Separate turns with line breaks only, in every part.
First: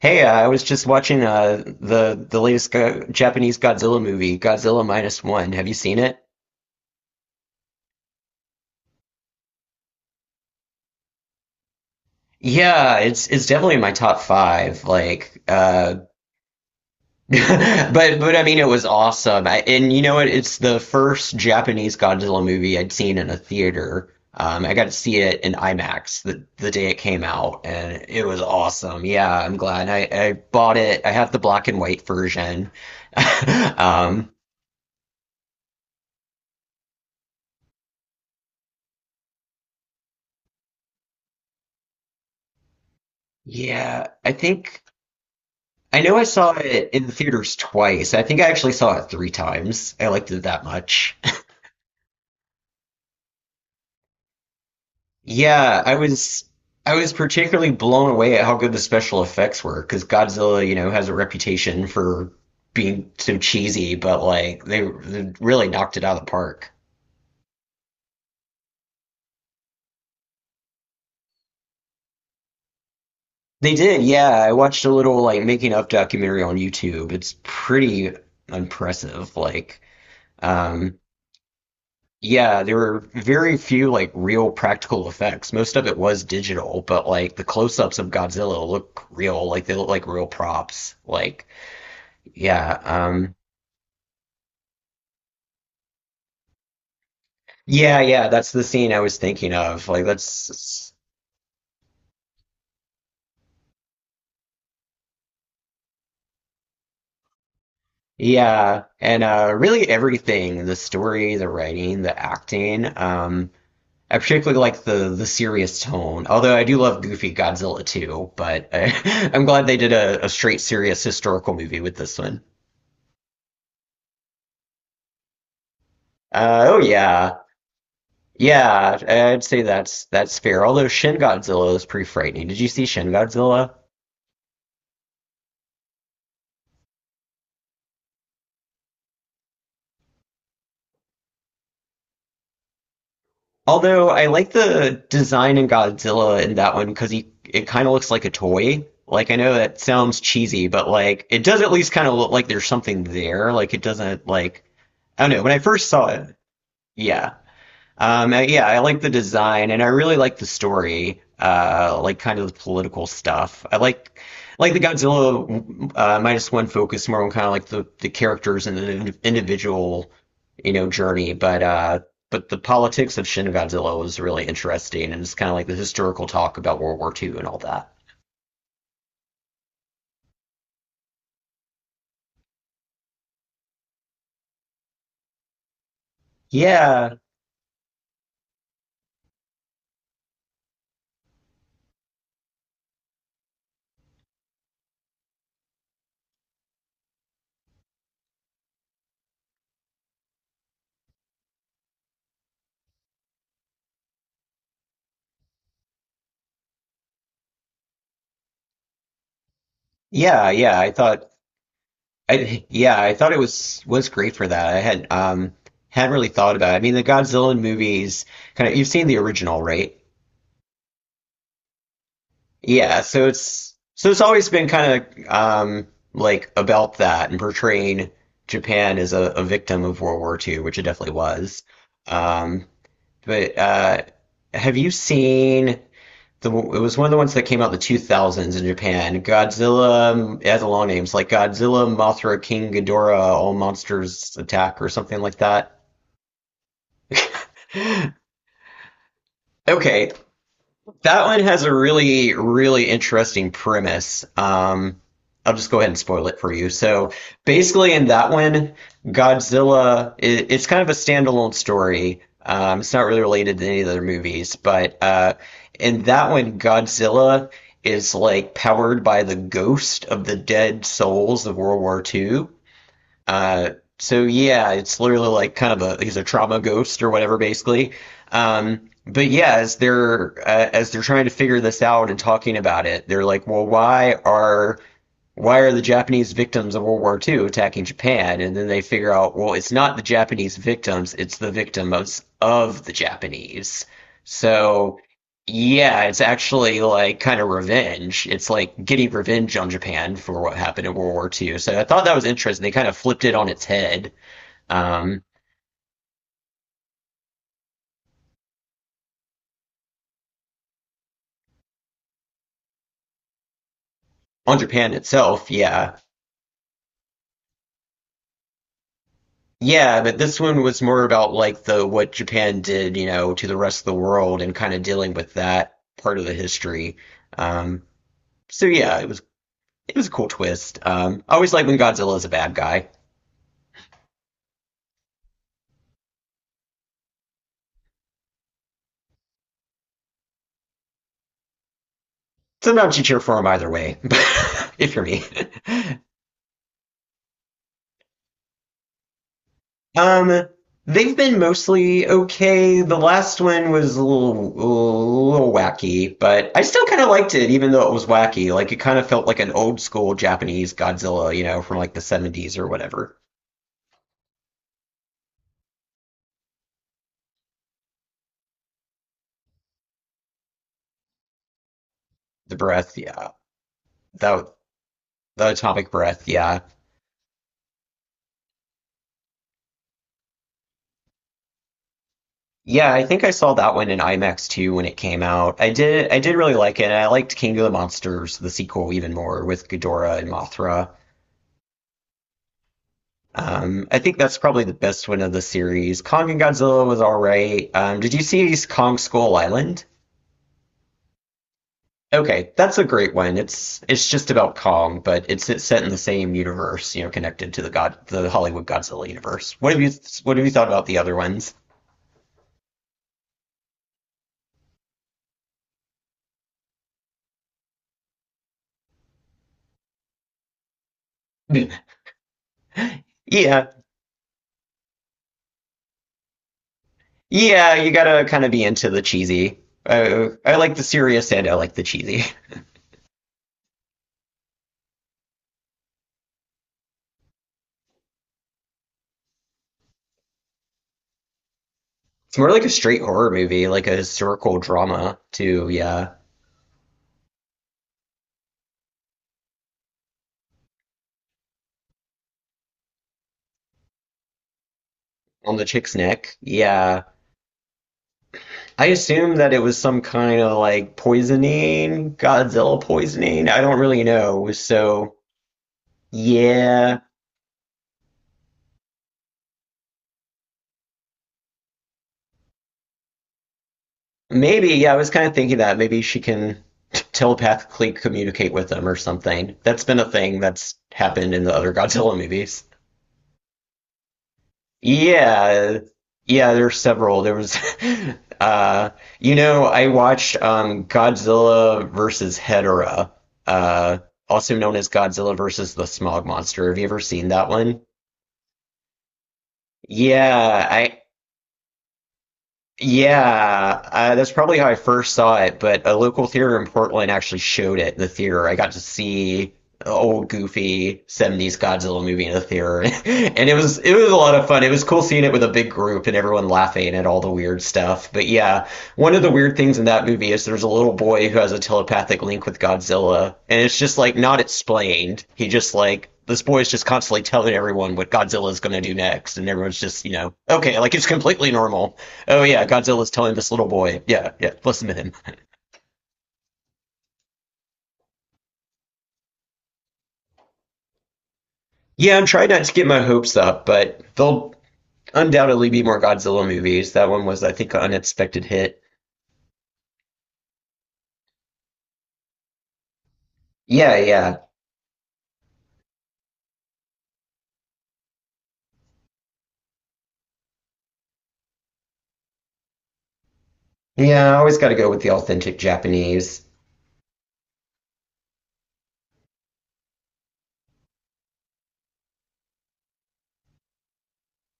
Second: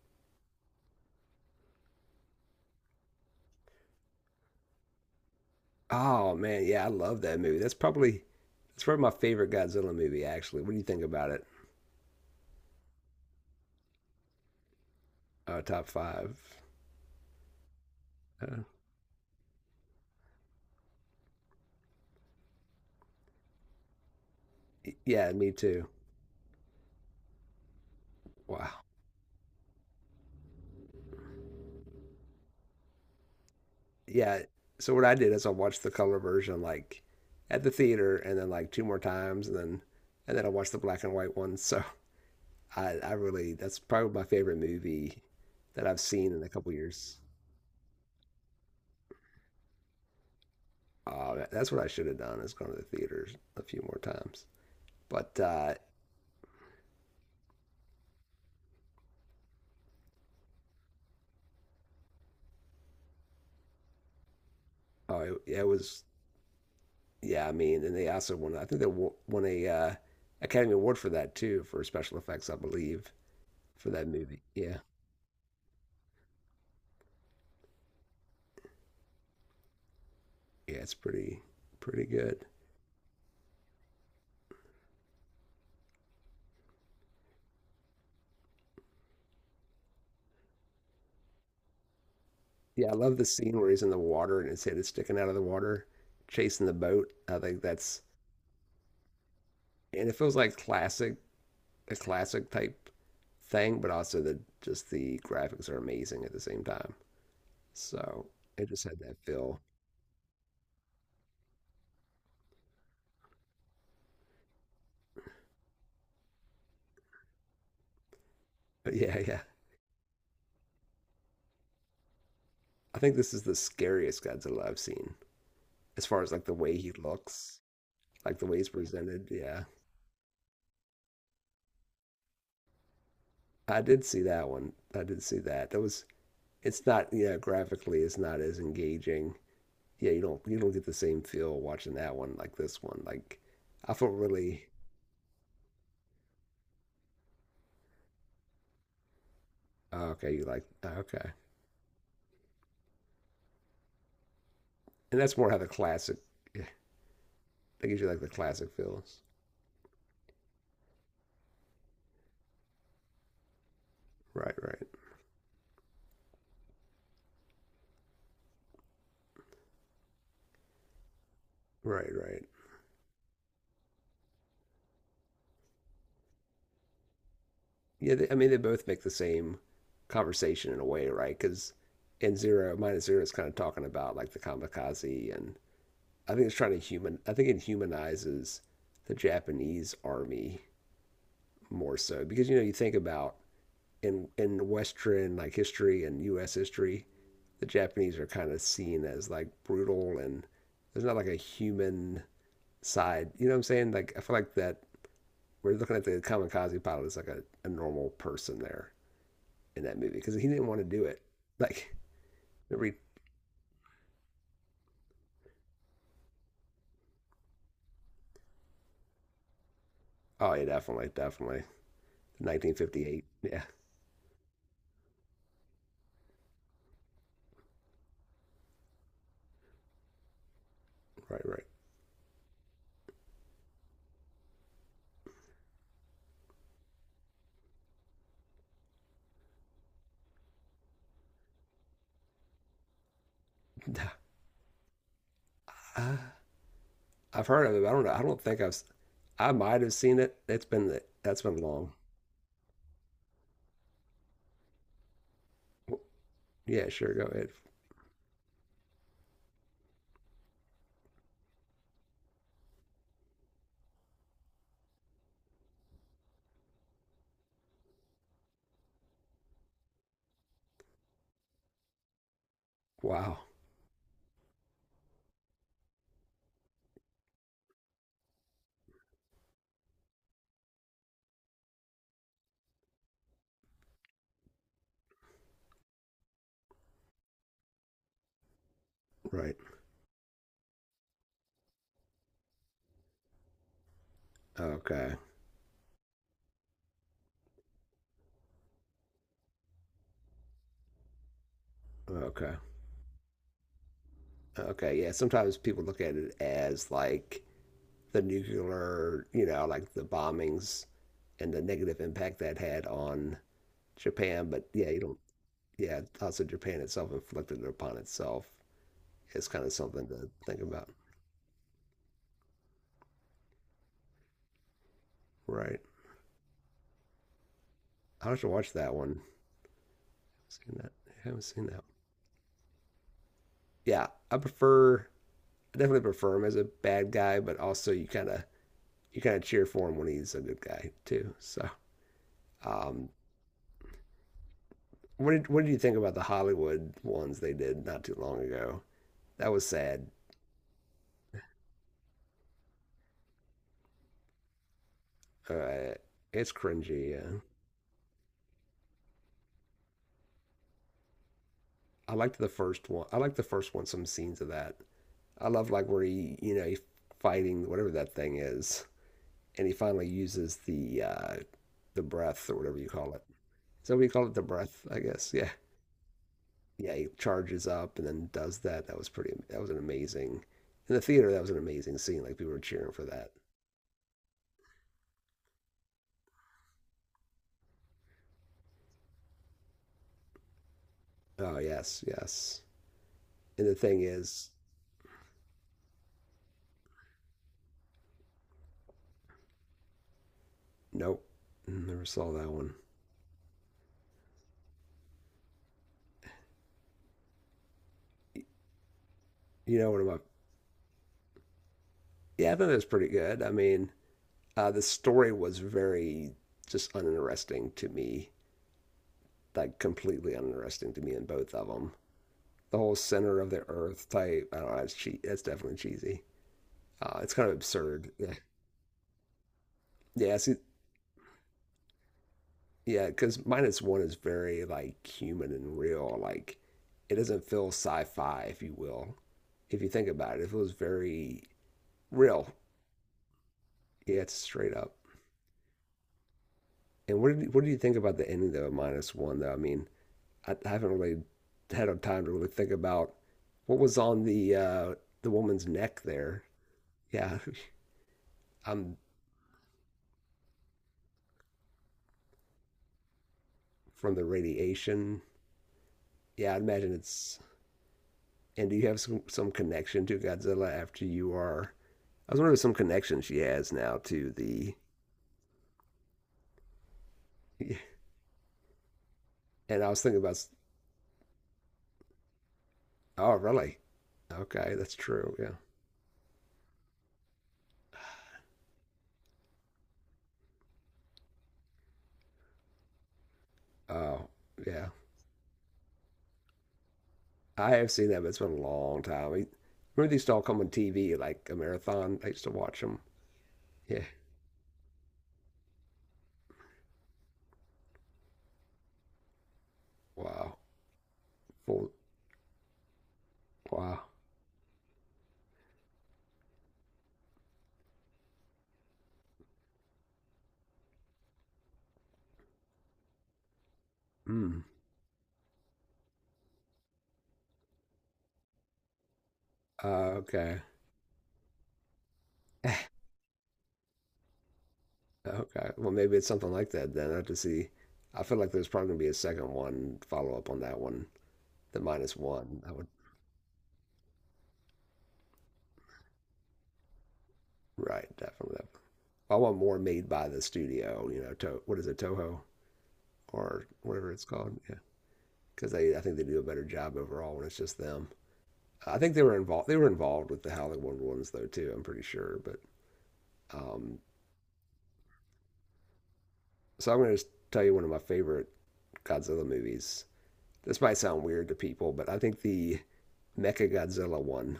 Hey, I was just watching the latest go Japanese Godzilla movie, Godzilla Minus One. Have you seen it?
Oh man, yeah, I love that movie. That's probably my favorite Godzilla movie. Actually, what do you think about it?
Yeah, it's definitely in my top five. Like,
Top five.
but I mean,
Uh,
it was awesome. And you know what? It's the first Japanese Godzilla movie I'd seen in a theater. I got to see
yeah,
it
me
in
too.
IMAX the day it came out, and it was
Wow.
awesome. Yeah, I'm glad I bought it. I have the black and white version. Um,
Yeah. So what I did is I watched the color version like at the theater, and then like two more times, and then I watched the black and white one. So I really, that's
yeah,
probably my
I
favorite
think.
movie that I've
I know I
seen in a
saw
couple
it in the
years.
theaters twice. I think I actually saw it three times. I liked it that much.
Oh, that's what I should have done, is gone to the theaters a few more times. But
Yeah, I was particularly blown away at how good the special effects were because Godzilla, has a reputation for being so cheesy, but like they,
oh,
they
it
really knocked
was.
it out of the park.
Yeah, I mean, and they also won. I think they won a Academy Award for that too, for special effects, I believe,
They
for
did,
that
yeah.
movie.
I
Yeah,
watched a little like making of documentary on YouTube. It's pretty impressive. Like,
yeah, it's
um,
pretty good.
yeah, there were very few like real practical effects. Most of it was digital, but like the close-ups of Godzilla look real, like they look like real props. Like, yeah,
Yeah, I love the scene where he's in the water and his head is sticking out of the water, chasing the boat. I think
yeah,
that's,
yeah, that's the scene I was thinking of. Like
and it feels like
that's
classic, a classic type thing, but also the just the graphics are amazing at the same time. So it
Yeah,
just had that
and
feel.
really everything, the story, the writing, the acting. I particularly like the serious tone. Although I do love goofy Godzilla too, but
But yeah, yeah,
I'm glad they did a straight serious historical movie with this one.
I think this is the scariest Godzilla I've seen, as far as like the way
Oh
he
yeah.
looks, like the way it's
Yeah,
presented.
I'd say
Yeah,
that's fair. Although Shin Godzilla is pretty frightening. Did you see Shin Godzilla?
I did see that one. I did see that. That was. It's not. Yeah, graphically, it's not as engaging. Yeah, you don't. You don't get the same feel watching that one like this one. Like, I
Although
felt
I like
really.
the design in Godzilla in that one because he it kind of looks like a toy. Like I know that
Oh,
sounds
okay, you like.
cheesy, but
Oh,
like
okay,
it does at least kind of look like there's something there. Like it doesn't, like,
and
I don't
that's
know.
more
When
how
I
the
first saw
classic.
it,
Yeah,
yeah.
that gives you like the
Yeah,
classic
I like the
feels.
design and I really like the story, like kind of the political stuff. I like
Right.
like the
Right.
Godzilla minus one focus more on kind of like the characters and the individual, journey. But uh,
Right. Right.
but the politics of Shin Godzilla was really interesting and it's kind of like the historical talk about World War II and all that.
Yeah. They, I mean, they both make the same conversation in a way, right? Because in zero minus zero is kind of talking about like the kamikaze, and I think it's trying to
Yeah,
human. I think it humanizes the Japanese army more so, because you know you think about in Western like history and U.S. history, the Japanese are kind of seen as like brutal, and there's not like a human side. You know what I'm saying? Like I feel like that we're looking at the kamikaze pilot as like a normal person there in that movie, because he
yeah,
didn't
yeah.
want to
I
do it.
thought
Like
I
every
yeah, I thought it was great for that. I hadn't really thought about it. I mean, the Godzilla movies kind of, you've seen the original, right?
oh yeah, definitely, definitely,
Yeah,
1958,
so
yeah,
it's always been kind of like about that and portraying Japan as a victim of World War II, which it definitely was.
right,
Um, but have you seen? It was one of the ones that came out in the 2000s in Japan. Godzilla, it has a long name. It's like Godzilla, Mothra, King Ghidorah, All
right.
Monsters Attack or something like that.
Uh, I've heard of it. But I don't know. I don't think I've. S- I have I might have
Okay,
seen it. It's been,
That one
that's been
has a
long.
really, really interesting premise. I'll just go ahead and spoil it for you.
Yeah,
So
sure. Go ahead.
basically, in that one, Godzilla, it's kind of a standalone story. It's not really related to any of the other movies, but in that one, Godzilla is like powered by the ghost of the dead souls of World War II.
Wow.
Uh, so yeah, it's literally like kind of a he's a trauma ghost or whatever, basically. But yeah, as they're trying to figure this out and talking about it, they're like, well, why are the Japanese victims of World War II attacking Japan? And then they figure out, well,
Right.
it's not the Japanese victims, it's the victims of the Japanese. So,
Okay.
yeah, it's actually like kind of revenge. It's like getting revenge on Japan for what happened in World War II. So I thought that was
Okay.
interesting. They kind of flipped it on its head.
Okay. Yeah.
Um,
Sometimes people look at it as like the nuclear, you know, like the bombings and the negative impact that had on Japan.
on
But yeah,
Japan
you don't.
itself, yeah.
Yeah, also Japan itself inflicted it upon itself. It's kind of
Yeah,
something
but
to
this
think
one was
about.
more about like the what Japan did, to the rest of the world and kind of dealing with that
Right.
part of the history. Um,
I should
So
watch that
yeah, it was
one.
it was a cool twist.
Seen that? I
I
haven't
always like
seen
when
that.
Godzilla is a bad guy.
Yeah, I definitely prefer him as a bad guy, but also you kind of, you kind of cheer for him when he's a good guy too. So,
Sometimes you
um,
cheer for him either way, if you're me.
what did you think about the Hollywood ones they did not too long ago? That was sad.
Um, they've been mostly okay. The last one was a little
Uh,
wacky, but
it's
I still kind of
cringy.
liked
Yeah.
it, even though it was wacky. Like it kind of felt like an old school Japanese Godzilla, from like the
I liked the
70s or
first one. I
whatever.
liked the first one. Some scenes of that. I love like where he, you know, he fighting whatever that thing is, and he finally uses the breath or
The
whatever you
breath,
call it.
yeah.
So we call it the
That,
breath, I guess.
the
Yeah,
atomic breath, yeah.
yeah, he charges up and then does that. That was pretty. That was an amazing. In the theater, that was an amazing scene. Like people were cheering
Yeah,
for
I think
that.
I saw that one in IMAX too when it came out. I did really like it. And I liked King of the Monsters, the sequel, even more with Ghidorah and Mothra.
Oh yes, yes. And the
I
thing
think that's
is,
probably the best one of the series. Kong and Godzilla was all right. Did you see Kong Skull Island?
nope, never saw that
Okay,
one.
that's a great one. It's just about Kong, but it's set in the same universe, connected to the Hollywood Godzilla universe. What
You
have you
know what I'm up?
what have you thought about the other ones?
Yeah, I thought it was pretty good. I mean, the story was very just uninteresting to me. Like completely uninteresting to me in both of them. The whole center of the
Yeah,
earth type. I don't know. That's definitely cheesy. It's kind of
yeah, you
absurd.
gotta kind of be into the cheesy.
Yeah,
I,
yeah. See,
I like the serious and I like the cheesy.
yeah, because minus one is very like human and real. Like it doesn't feel sci-fi, if you will. If you think about it, it feels very
It's more
real.
like a straight horror movie, like a
Yeah, it's
historical
straight up.
drama, too. Yeah.
And what do you think about the ending though of minus one though? I mean, I haven't really had a time to really think about what was on the
On the
woman's
chick's
neck
neck.
there.
Yeah.
Yeah,
I
I'm
assume that it was some kind of like poisoning, Godzilla poisoning. I don't really
from the
know. So,
radiation. Yeah, I imagine
yeah.
it's. And do you have some connection to Godzilla after you are. I was wondering some connection she has now to
Maybe,
the.
yeah, I was kind of thinking that. Maybe she can telepathically communicate with them or something.
And
That's
I
been
was
a
thinking
thing
about,
that's happened in the other Godzilla movies.
oh, really? Okay, that's true. Yeah.
Yeah, yeah, there's several. Uh, I watched Godzilla versus Hedorah, uh,
Oh,
also known as
yeah.
Godzilla versus the Smog Monster. Have you ever seen that
I
one?
have seen that, but it's been a long time. I- Remember they used to all come
Yeah,
on TV like a marathon? I used to watch them. Yeah.
That's probably how I first saw it, but a local theater in Portland actually showed it in the theater. I got to see the old
Wow.
goofy 70s
Full.
Godzilla movie in the theater. And it was it
Wow.
was a lot of fun. It was cool seeing it with a big group and everyone laughing at all the weird stuff. But yeah, one of the weird things in that movie is there's a little boy who has a telepathic link with Godzilla, and it's just like not
Mm.
explained. He just like this boy is just constantly telling everyone what Godzilla's gonna do next, and everyone's just, you know,
Okay.
okay, like it's completely normal. Oh yeah, Godzilla's telling this little boy. Yeah, yeah, listen to him.
Okay. Well, maybe it's something like that then. I have to see. I feel like there's probably gonna be a second one follow up on that one. The minus
Yeah, I'm trying
one.
not to
That
get
would
my hopes up, but there'll undoubtedly be more Godzilla movies. That one was, I think, an
right.
unexpected
Definitely.
hit.
I want more made by the studio. You know, to, what is it, Toho or
Yeah,
whatever it's
yeah.
called? Yeah, because they, I think they do a better job overall when it's just them. I think they were involved. They were involved with the Howling World ones though too. I'm pretty sure. But um,
Yeah, I always gotta go with the authentic Japanese.
so I'm going to just tell you one of my favorite Godzilla movies. This might sound weird to people, but I think the Mechagodzilla one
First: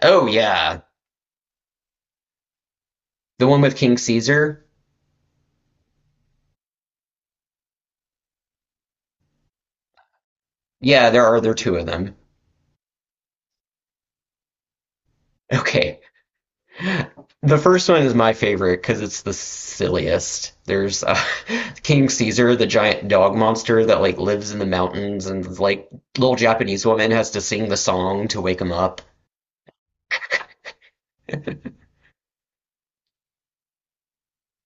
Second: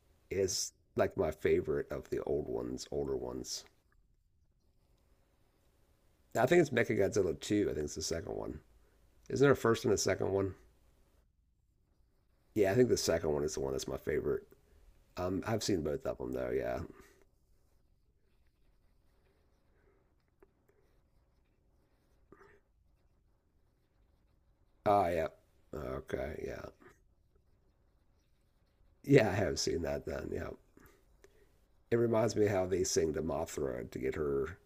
Oh
is
yeah.
like my favorite of the old ones, older
The one
ones.
with King Caesar?
I think it's Mechagodzilla two. I think it's the second one. Isn't there a first and a second one?
Yeah, there are two of them.
Yeah, I think the second one is the one that's my favorite. I've seen
Okay.
both of them though. Yeah.
The first one is my favorite because it's the silliest. There's King Caesar, the giant dog monster that like lives in the
Oh,
mountains,
yeah.
and like little
Okay. Yeah.
Japanese woman has to sing the song to wake him up.
Yeah, I have seen that then. Yeah. It reminds me how they sing to Mothra to get her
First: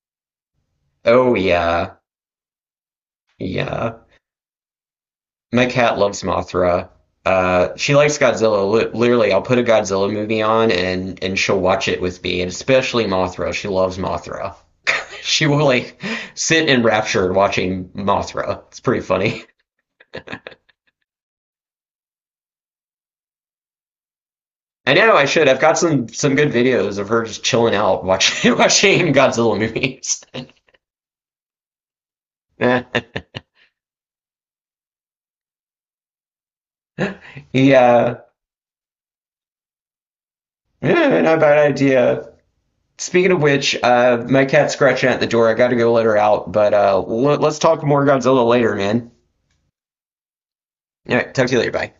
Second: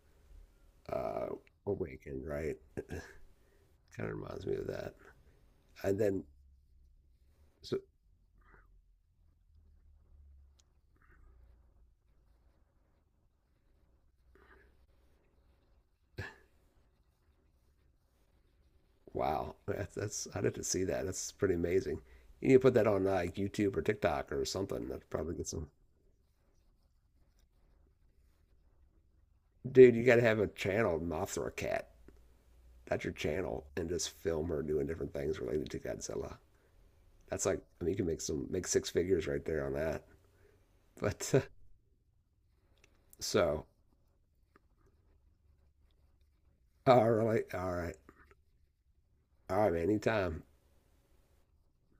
uh,
Oh yeah,
awakened, right?
yeah.
Kind of reminds me of that.
My cat
And
loves
then,
Mothra.
so,
She likes Godzilla. Literally, I'll put a Godzilla movie on and she'll watch it with me, and especially Mothra. She loves Mothra. She will like sit enraptured watching Mothra. It's pretty funny.
wow, that's, I didn't see that. That's pretty amazing. You need to put that on like YouTube or TikTok or something.
I
That'd
know I
probably get
should. I've
some.
got some good videos of her just chilling out watching watching Godzilla
Dude, you got to
movies.
have a channel, Mothra Cat.
Yeah,
That's your channel, and just film her doing different things related to Godzilla. That's like, I mean, you can
yeah,
make some make six figures right there on that. But
not a bad idea. Speaking of
so,
which, my cat's scratching at the door. I got to go let her out, but
all right,
let's
all
talk
right,
more Godzilla later, man.
all right, anytime.
All right, talk to you later. Bye.